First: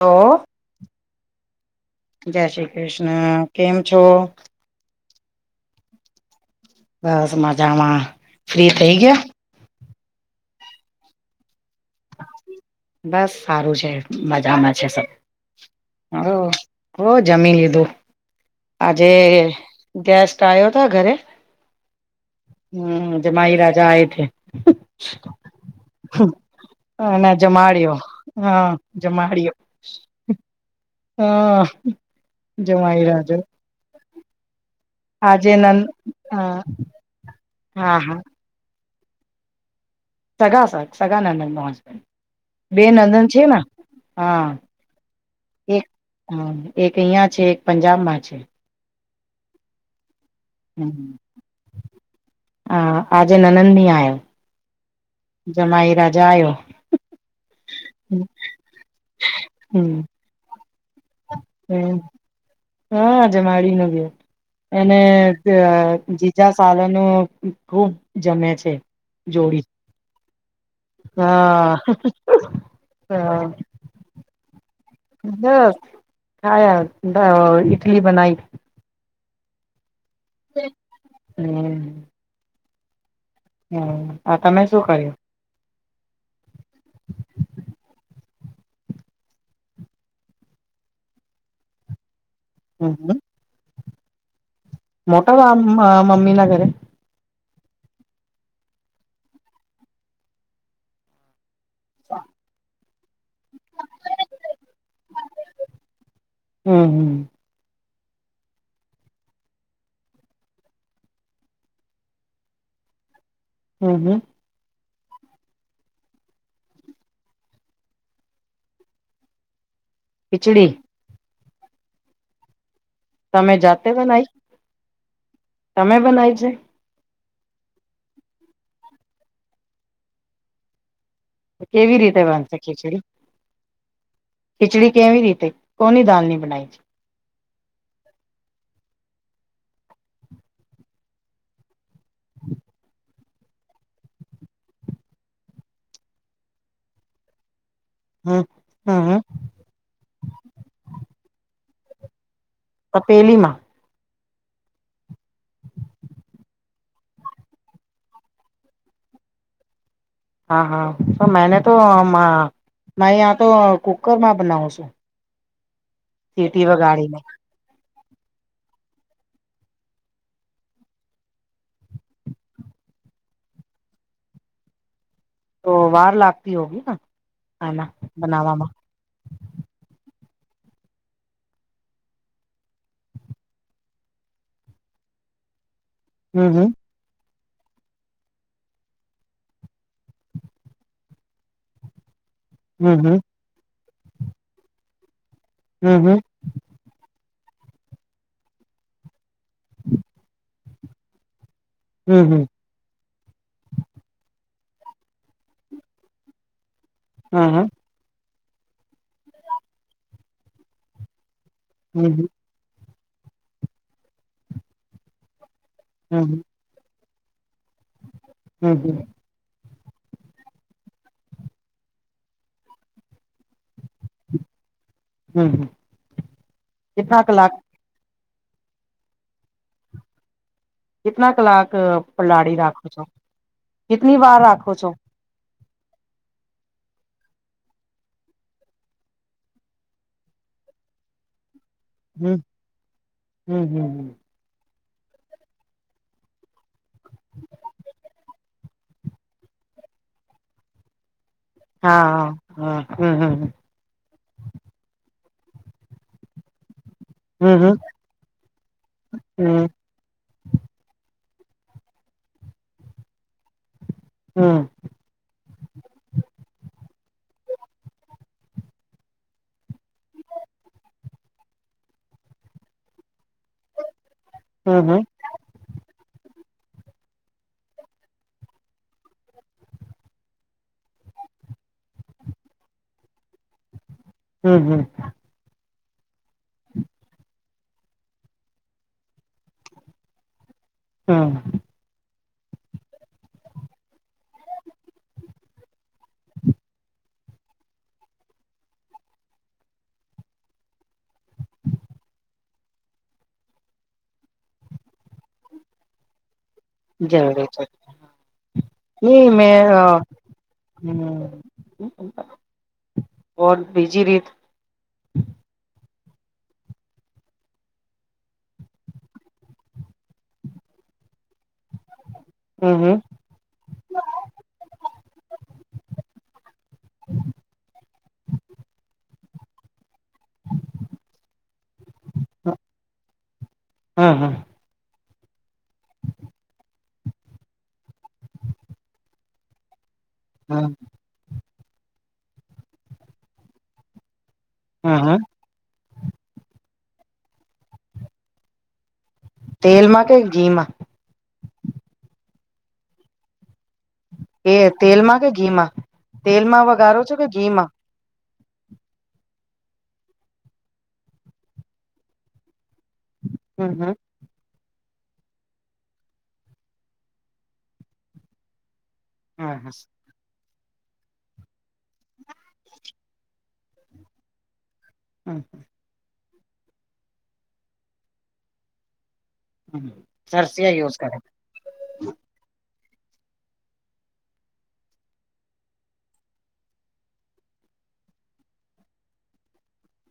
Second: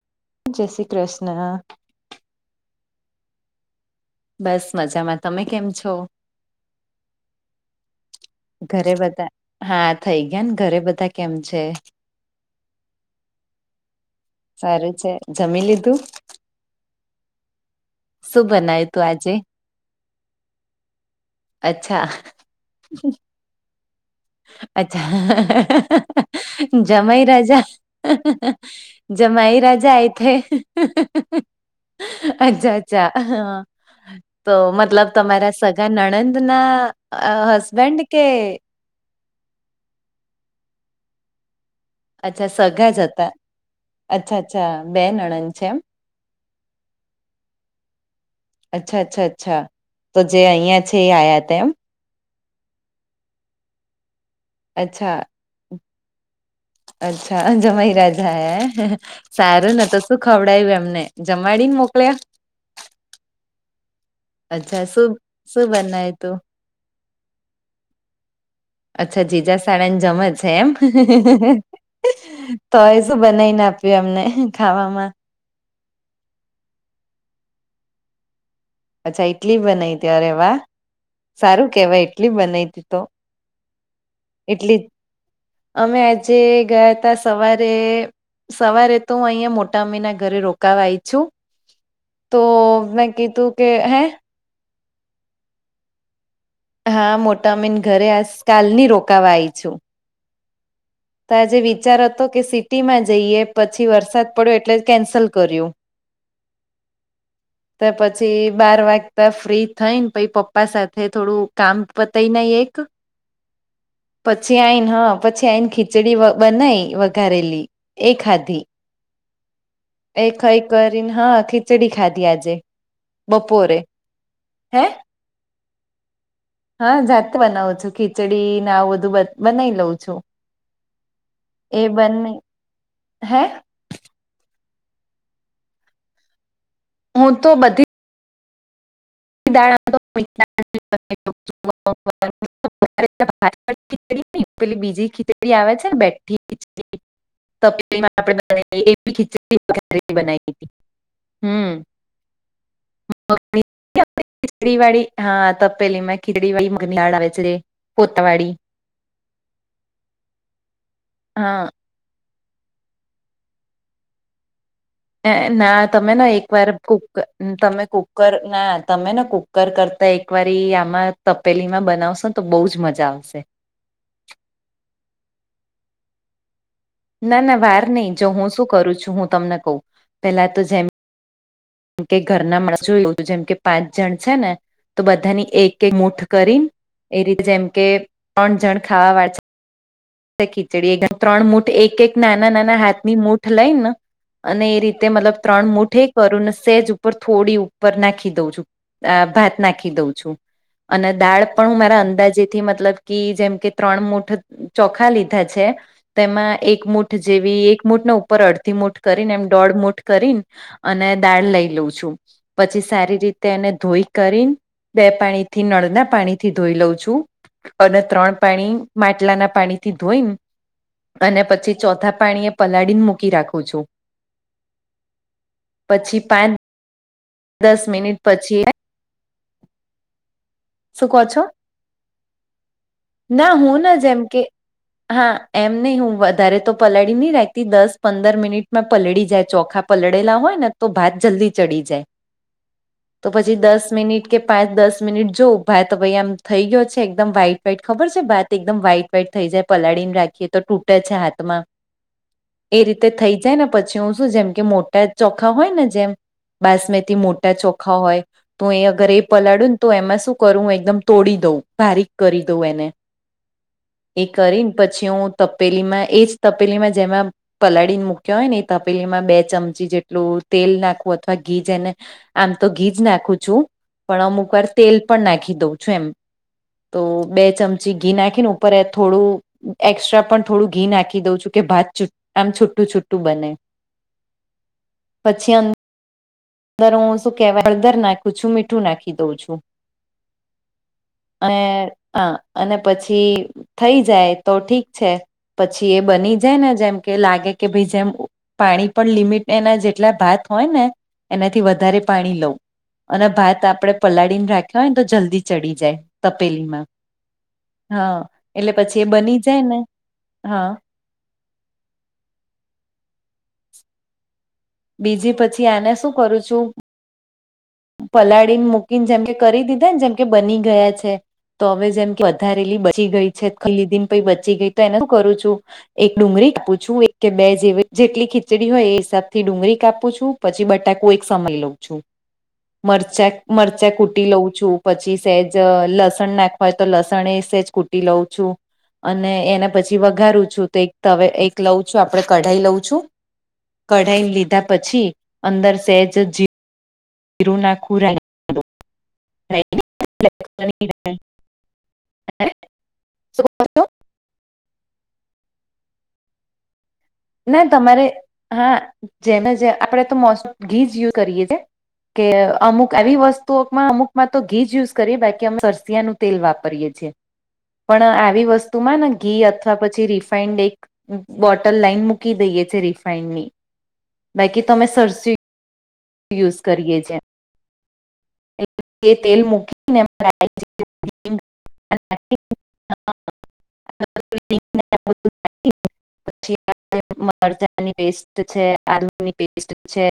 ઓહહ. જય શ્રી કૃષ્ણ. જય શ્રી કૃષ્ણ, કેમ છો? બસ મજામાં, તમે કેમ છો? અ સમાચારમાં ઘરે બધા, હા થઇ ગયાન, ઘરે બધા કેમ છે? બસ સારું છે, મજામાં છે સારું સબ. જમી લીધું? આયો, હોવ જમી લીધું. શું બનાયું તું આજે ગેસ્ટ આયોતા ઘરે. અચ્છા. હમ્મ, જમાઈ રાજા આયે થે. અચ્છા. જમાઈ અને રાજા, જમાડ્યો હા જમાડ્યો જમાઈ રાજા આયે થે. હ જમાઈ અચ્છા-અચ્છા રાજા હા. [inaudible] તો મતલબ આજે તમારા નન સગા હા નણંદના અહ હા હસબેન્ડ હા કે સગા સ સગા નણંદ નો હસબેન્ડ. અચ્છા બે સગા જ નંદન હતા, છે ને હા અચ્છા-અચ્છા બે નણંદ છે એમ. એક હા, એક અહિયાં છે, એક પંજાબમાં છે. અચ્છા-અચ્છા-અચ્છા. તો જે અહીંયા છે હમ એ આયા તા એમ? હા. આજે નણંદ ની આયા. અચ્છા. જમાઈ રાજા આયો. અચ્છા. જમાઈરાજા આયા. સારું ને તો શું ખવડાયું એમને? જમાડીન મોકલ્યા? હા, જમાડી ને ગયા. અચ્છા એને શું ક શું બનાય તું જીજા સાલે નું ખુબ જમે છે. અચ્છા, જીજા જોડી સાળા ને જમે છે એમ. હા તો હવે શું બનાઈ ને આપ પ્યું એમને ખાવામાં? [unintelligible] ઇટલી બનાઈ. અચ્છા ઇટલી બનાઈ તી, અરે વાહ! સારું કહેવાય ઈટલી બનાઈ તી તો. હમ્મ. એટલી જ. અમે આજે ગયા તા સવારે સવારે તો હું અહિયાં મોટા અમ્મીના ઘરે રોકાવા આઈ છું. તો મેં હમ કીધું કે, હે? મોટા મામ અહ મમ્મી ના ઘરે? હા મોટા અમ્મીન ઘરે આસ કાલ ની રોકાવા આઈ છું. તો આજે વિચાર હતો કે સિટીમાં જઈએ, પછી વરસાદ પડ્યો એટલે કેન્સલ કર્યું. હમ્મ-હમ્મ. તોય પછી બાર વાગતા ફ્રી થઈ ન પછી પપ્પા સાથે થોડું કામ પતાઈ ને આઈ એક. હમ્મ-હમ્મ. પછી આઈન, હા પછી આઈન ખી ખીચડી બનાઈ વઘારેલી, એ ખાધી. એ ખઈ ખીચડી કરીન, હા ખીચડી ખાધી આજે, તમે બપોરે. જાતે બનાવી હેં? તમે બનાય છે? હા જાતે બનાવું છું. ખીચડી ને આવું બધું બ બનાઈ લઉં છું. તો એ કેવી રીતે બને બનશે ખીચડી? હે? ખિચડી કેવી રીતે, કોની દાલની બનાઈ છે? હું તો બધી દાળ [inaudible] [unintelligible] પેલી બીજી ખીચડી આવે છે ને હમ હમ [unintelligible] [unintelligible] [inaudible] બનાઈ તી. હમ્મ. તપેલીમાં? [inaudible] ખિચડી વાળી, હા તપેલી માં, [unintelligible] હા, હા, સર, હા મેને તો મા મારે આ તો કુકરમાં બનાવું છું. ના, તમે ના, એક સીટી વાર બુક. વગાડીને તમે કુકર, ના, તમે ને કુકર કરતા એક વાર આમાં. પેલીમાં બનાવશો ને, તો બહુ જ મજા આવશે. તો વાર લાગતી હોય ના? ના ના, વાર નહીં. જો હું શું કરું છું, હું તમને કહું, પેલા તો જેમ મ કે ઘરના માણસો, જોયું જેમ કે પાંચ જણ છે ને, તો બધાની એક એક મુઠ હમ કરીને. હમ એ ર જેમ કે, ત્રણ જણ ખાવાવાળા છે. ખીચડી એકમાં ત્રણ મૂઠ, એક-એક નાના નાના હાથની હમ મૂઠ. લઈને, અને એ રીતે મતલબ ત્રણ હમ મુઠે હમ કરું ને, સેજ. થોડી ઉપર નાખી દઉં છું, ભાત નાખી દઉં છું અને દાળ. પણ હું મારા હમ અંદાજેથી, મતલબ કે જેમ કે ત્રણ મૂઠ. ચોખા લીધા છે, તેમાં એક મુઠ જેવી હમ એક. મૂઠ ને ઉપર અડધી મૂઠ કરીને એમ દોઢ મુૂઠ કરી અને દાળ લઈ હમ લઉં છું. હા હા પછી સારી રીતે એને ધોઈ કરી, બે પાણીથી, હમ હમ નળના પાણી થી. ધોઈ લઉં છું અને ત્રણ હમ હમ પાણી હમ માટલાના. પાણીથી ધોઈને અને પછી ચોથા પાણી એ પલાળીને મૂકી રાખું છું. હમ, પછી હમ, પાંચ કેના કલાક? દસ મિનિટ પછી. શું કહો કટના છો કલાક પલાળી રાખો છો, ના હું ના કતની જેમ વાર કે રાખો છો? હા, એમ નહીં, હું વધારે તો પલાળી નહીં રાખતી. દસ-પંદર મિનિટ માં પલળી જાય ચોખા. પલળેલા હોય ને, તો ભાત જલ્દી ચડી જાય. હમ તો પછી હમ હમ દસ હમ મિનિટ. કે પાંચ, દસ મિનિટ જો. ભાત ભાઈ, આમ થઈ ગયો છે, એકદમ વાઈટ-વાઈટ ખબર છે? ભાત વાઈટ-વાઈટ થઈ જા, ય પલાળી ને રાખીએ તો. તે છે, હાથમાં. હા, હા, એ રીતે હમ, થઈ હમ. જાય ને પછી હું શું, જેમ કે મોટા ચોખા હોય ને, જેમ બાસમતી. મોટા હમ હમ ચોખા હોય તો એ, અગર એ હમ પલાડું ને, તો એમાં શું? કરું, એકદમ તોડી દઉં, બારીક કરી દઉં એને, એ હમ કરીને. પછી હું તપેલીમાં, એ જ તપેલીમાં, જેમાં પલાળીને મૂક્યા હોય ને, એ તપેલીમાં બે ચમચી જેટલું તેલ નાખવું અથવા ઘી જ એને. આમ તો ઘી જ નાખું છું, પણ અમુક વાર હમ હમ તેલ પણ નાખી દઉં છું એમ. તો બે ચમચી ઘી નાખીને, ઉપર થોડું એસ્ટ્રા પણ થોડું ઘી નાખી દઉં છું કે, ભાત આમ છૂટું-છુટું બને. હમ, હમ. પછી અંદર હું શું કેવાય, હળદર નાખું છું, મીઠું નાખી દઉં છું. હા. હા, અને પછી થઈ જાય તો ઠીક છે. પછી એ બની જાય ને, જેમ કે લાગે કે ભાઈ, જેમ પાણી પણ લિમિટ, એના જેટલા ભાત હોય ને, એનાથી વધારે પાણી લઉં. અને ભાત આપણે પલાળીને રાખ્યા હોય ને, તો જલ્દી ચડી જાય તપેલીમાં. જરૂરી છે હા એટલે પછી એ ને, બની મે જાય ને હા હ. બીજી રીત. બીજી પછી આને શું કરું છું? પલાળીને મૂકીને, જેમ કે કરી દીધા ને, જેમ કે બની ગયા છે, તો હવે જેમ વધારેલી હમ બચી હમ ગઈ છે, ખલ્લી દિન પ બચી ગઈ, તો એને શું કરું છું? એક ડુંગળી કાપું છું, એક કે બે, જેવી જેટલી ખીચડી હોય એ હિસાબથી ડુંગળી કાપું છું. પછી બટાકુ એક સમય લઉં છું, મરચાં મરચાં કૂટી હમ લઉં છું. પછી સેજ લસણ નાખવાય તો, લસણ એ સેજ કૂટી લઉં છું અને એને પછી વઘારું છું, હમ તો એક લઉં છું, આપણે કઢાઈ લઉં છું, કઢાઈને લીધા. હમ પછી હમ અંદર સેજ જીરું નાખું રાહી તેલમાં કે ઘીમાં- [inaudible] એ તેલમાં કે ઘીમાં તેલમાં વઘારો છો કે ના ઘીમાં તમારે હા જેમ જે આપણે તો મોસમ ઘી જ યુઝ કરીએ છે કે અમુક આવી વસ્તુ હમ તો હમ અમુકમાં તો ઘીજ યુઝ કરીએ બાકી અમે સરરસિયાનું તેલ વાપરીએ છીએ પણ આવી વસ્તુમાં ને ઘી અથવા હમ પછી રિફાઈન્ડ એક બોટલ લઈને મુૂક [inaudible] હ યુઝ કરીએ છે. એ તેલ હમ મૂકી સરસિયા યુઝ કરે આ એ.. આ આ પછી મરચાંની પેસ્ટ છે આલુ ની પેસ્ટ છે.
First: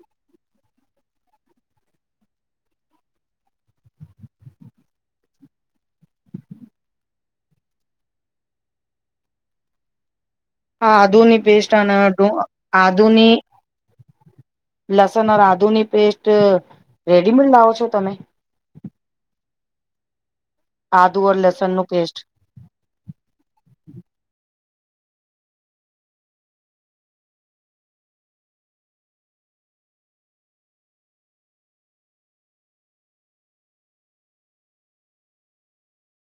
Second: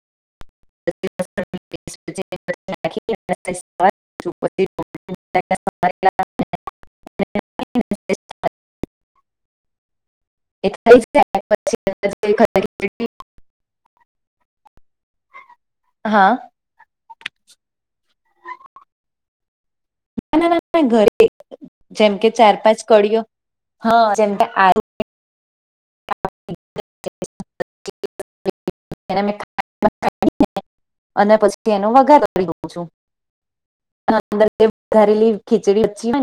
પેસ્ટ છે ત હા [unintelligible] હ આદુની પેસ્ટ અન ડુ આદુની લસણ ઓર આદુની પેસ્ટ હા રેડીમેડ લાવો છો તમે ના ના ના ના આદુ ઘરે ઓર લસણ નું જેમ પેસ્ટ કે ચાર પાંચ કડીઓ હા જેમકે આદુ એમાં તો અને પછી એનો વગાર કરી દઉં છું. અંદર જે વધારેલી ખીચડી વઘી હોય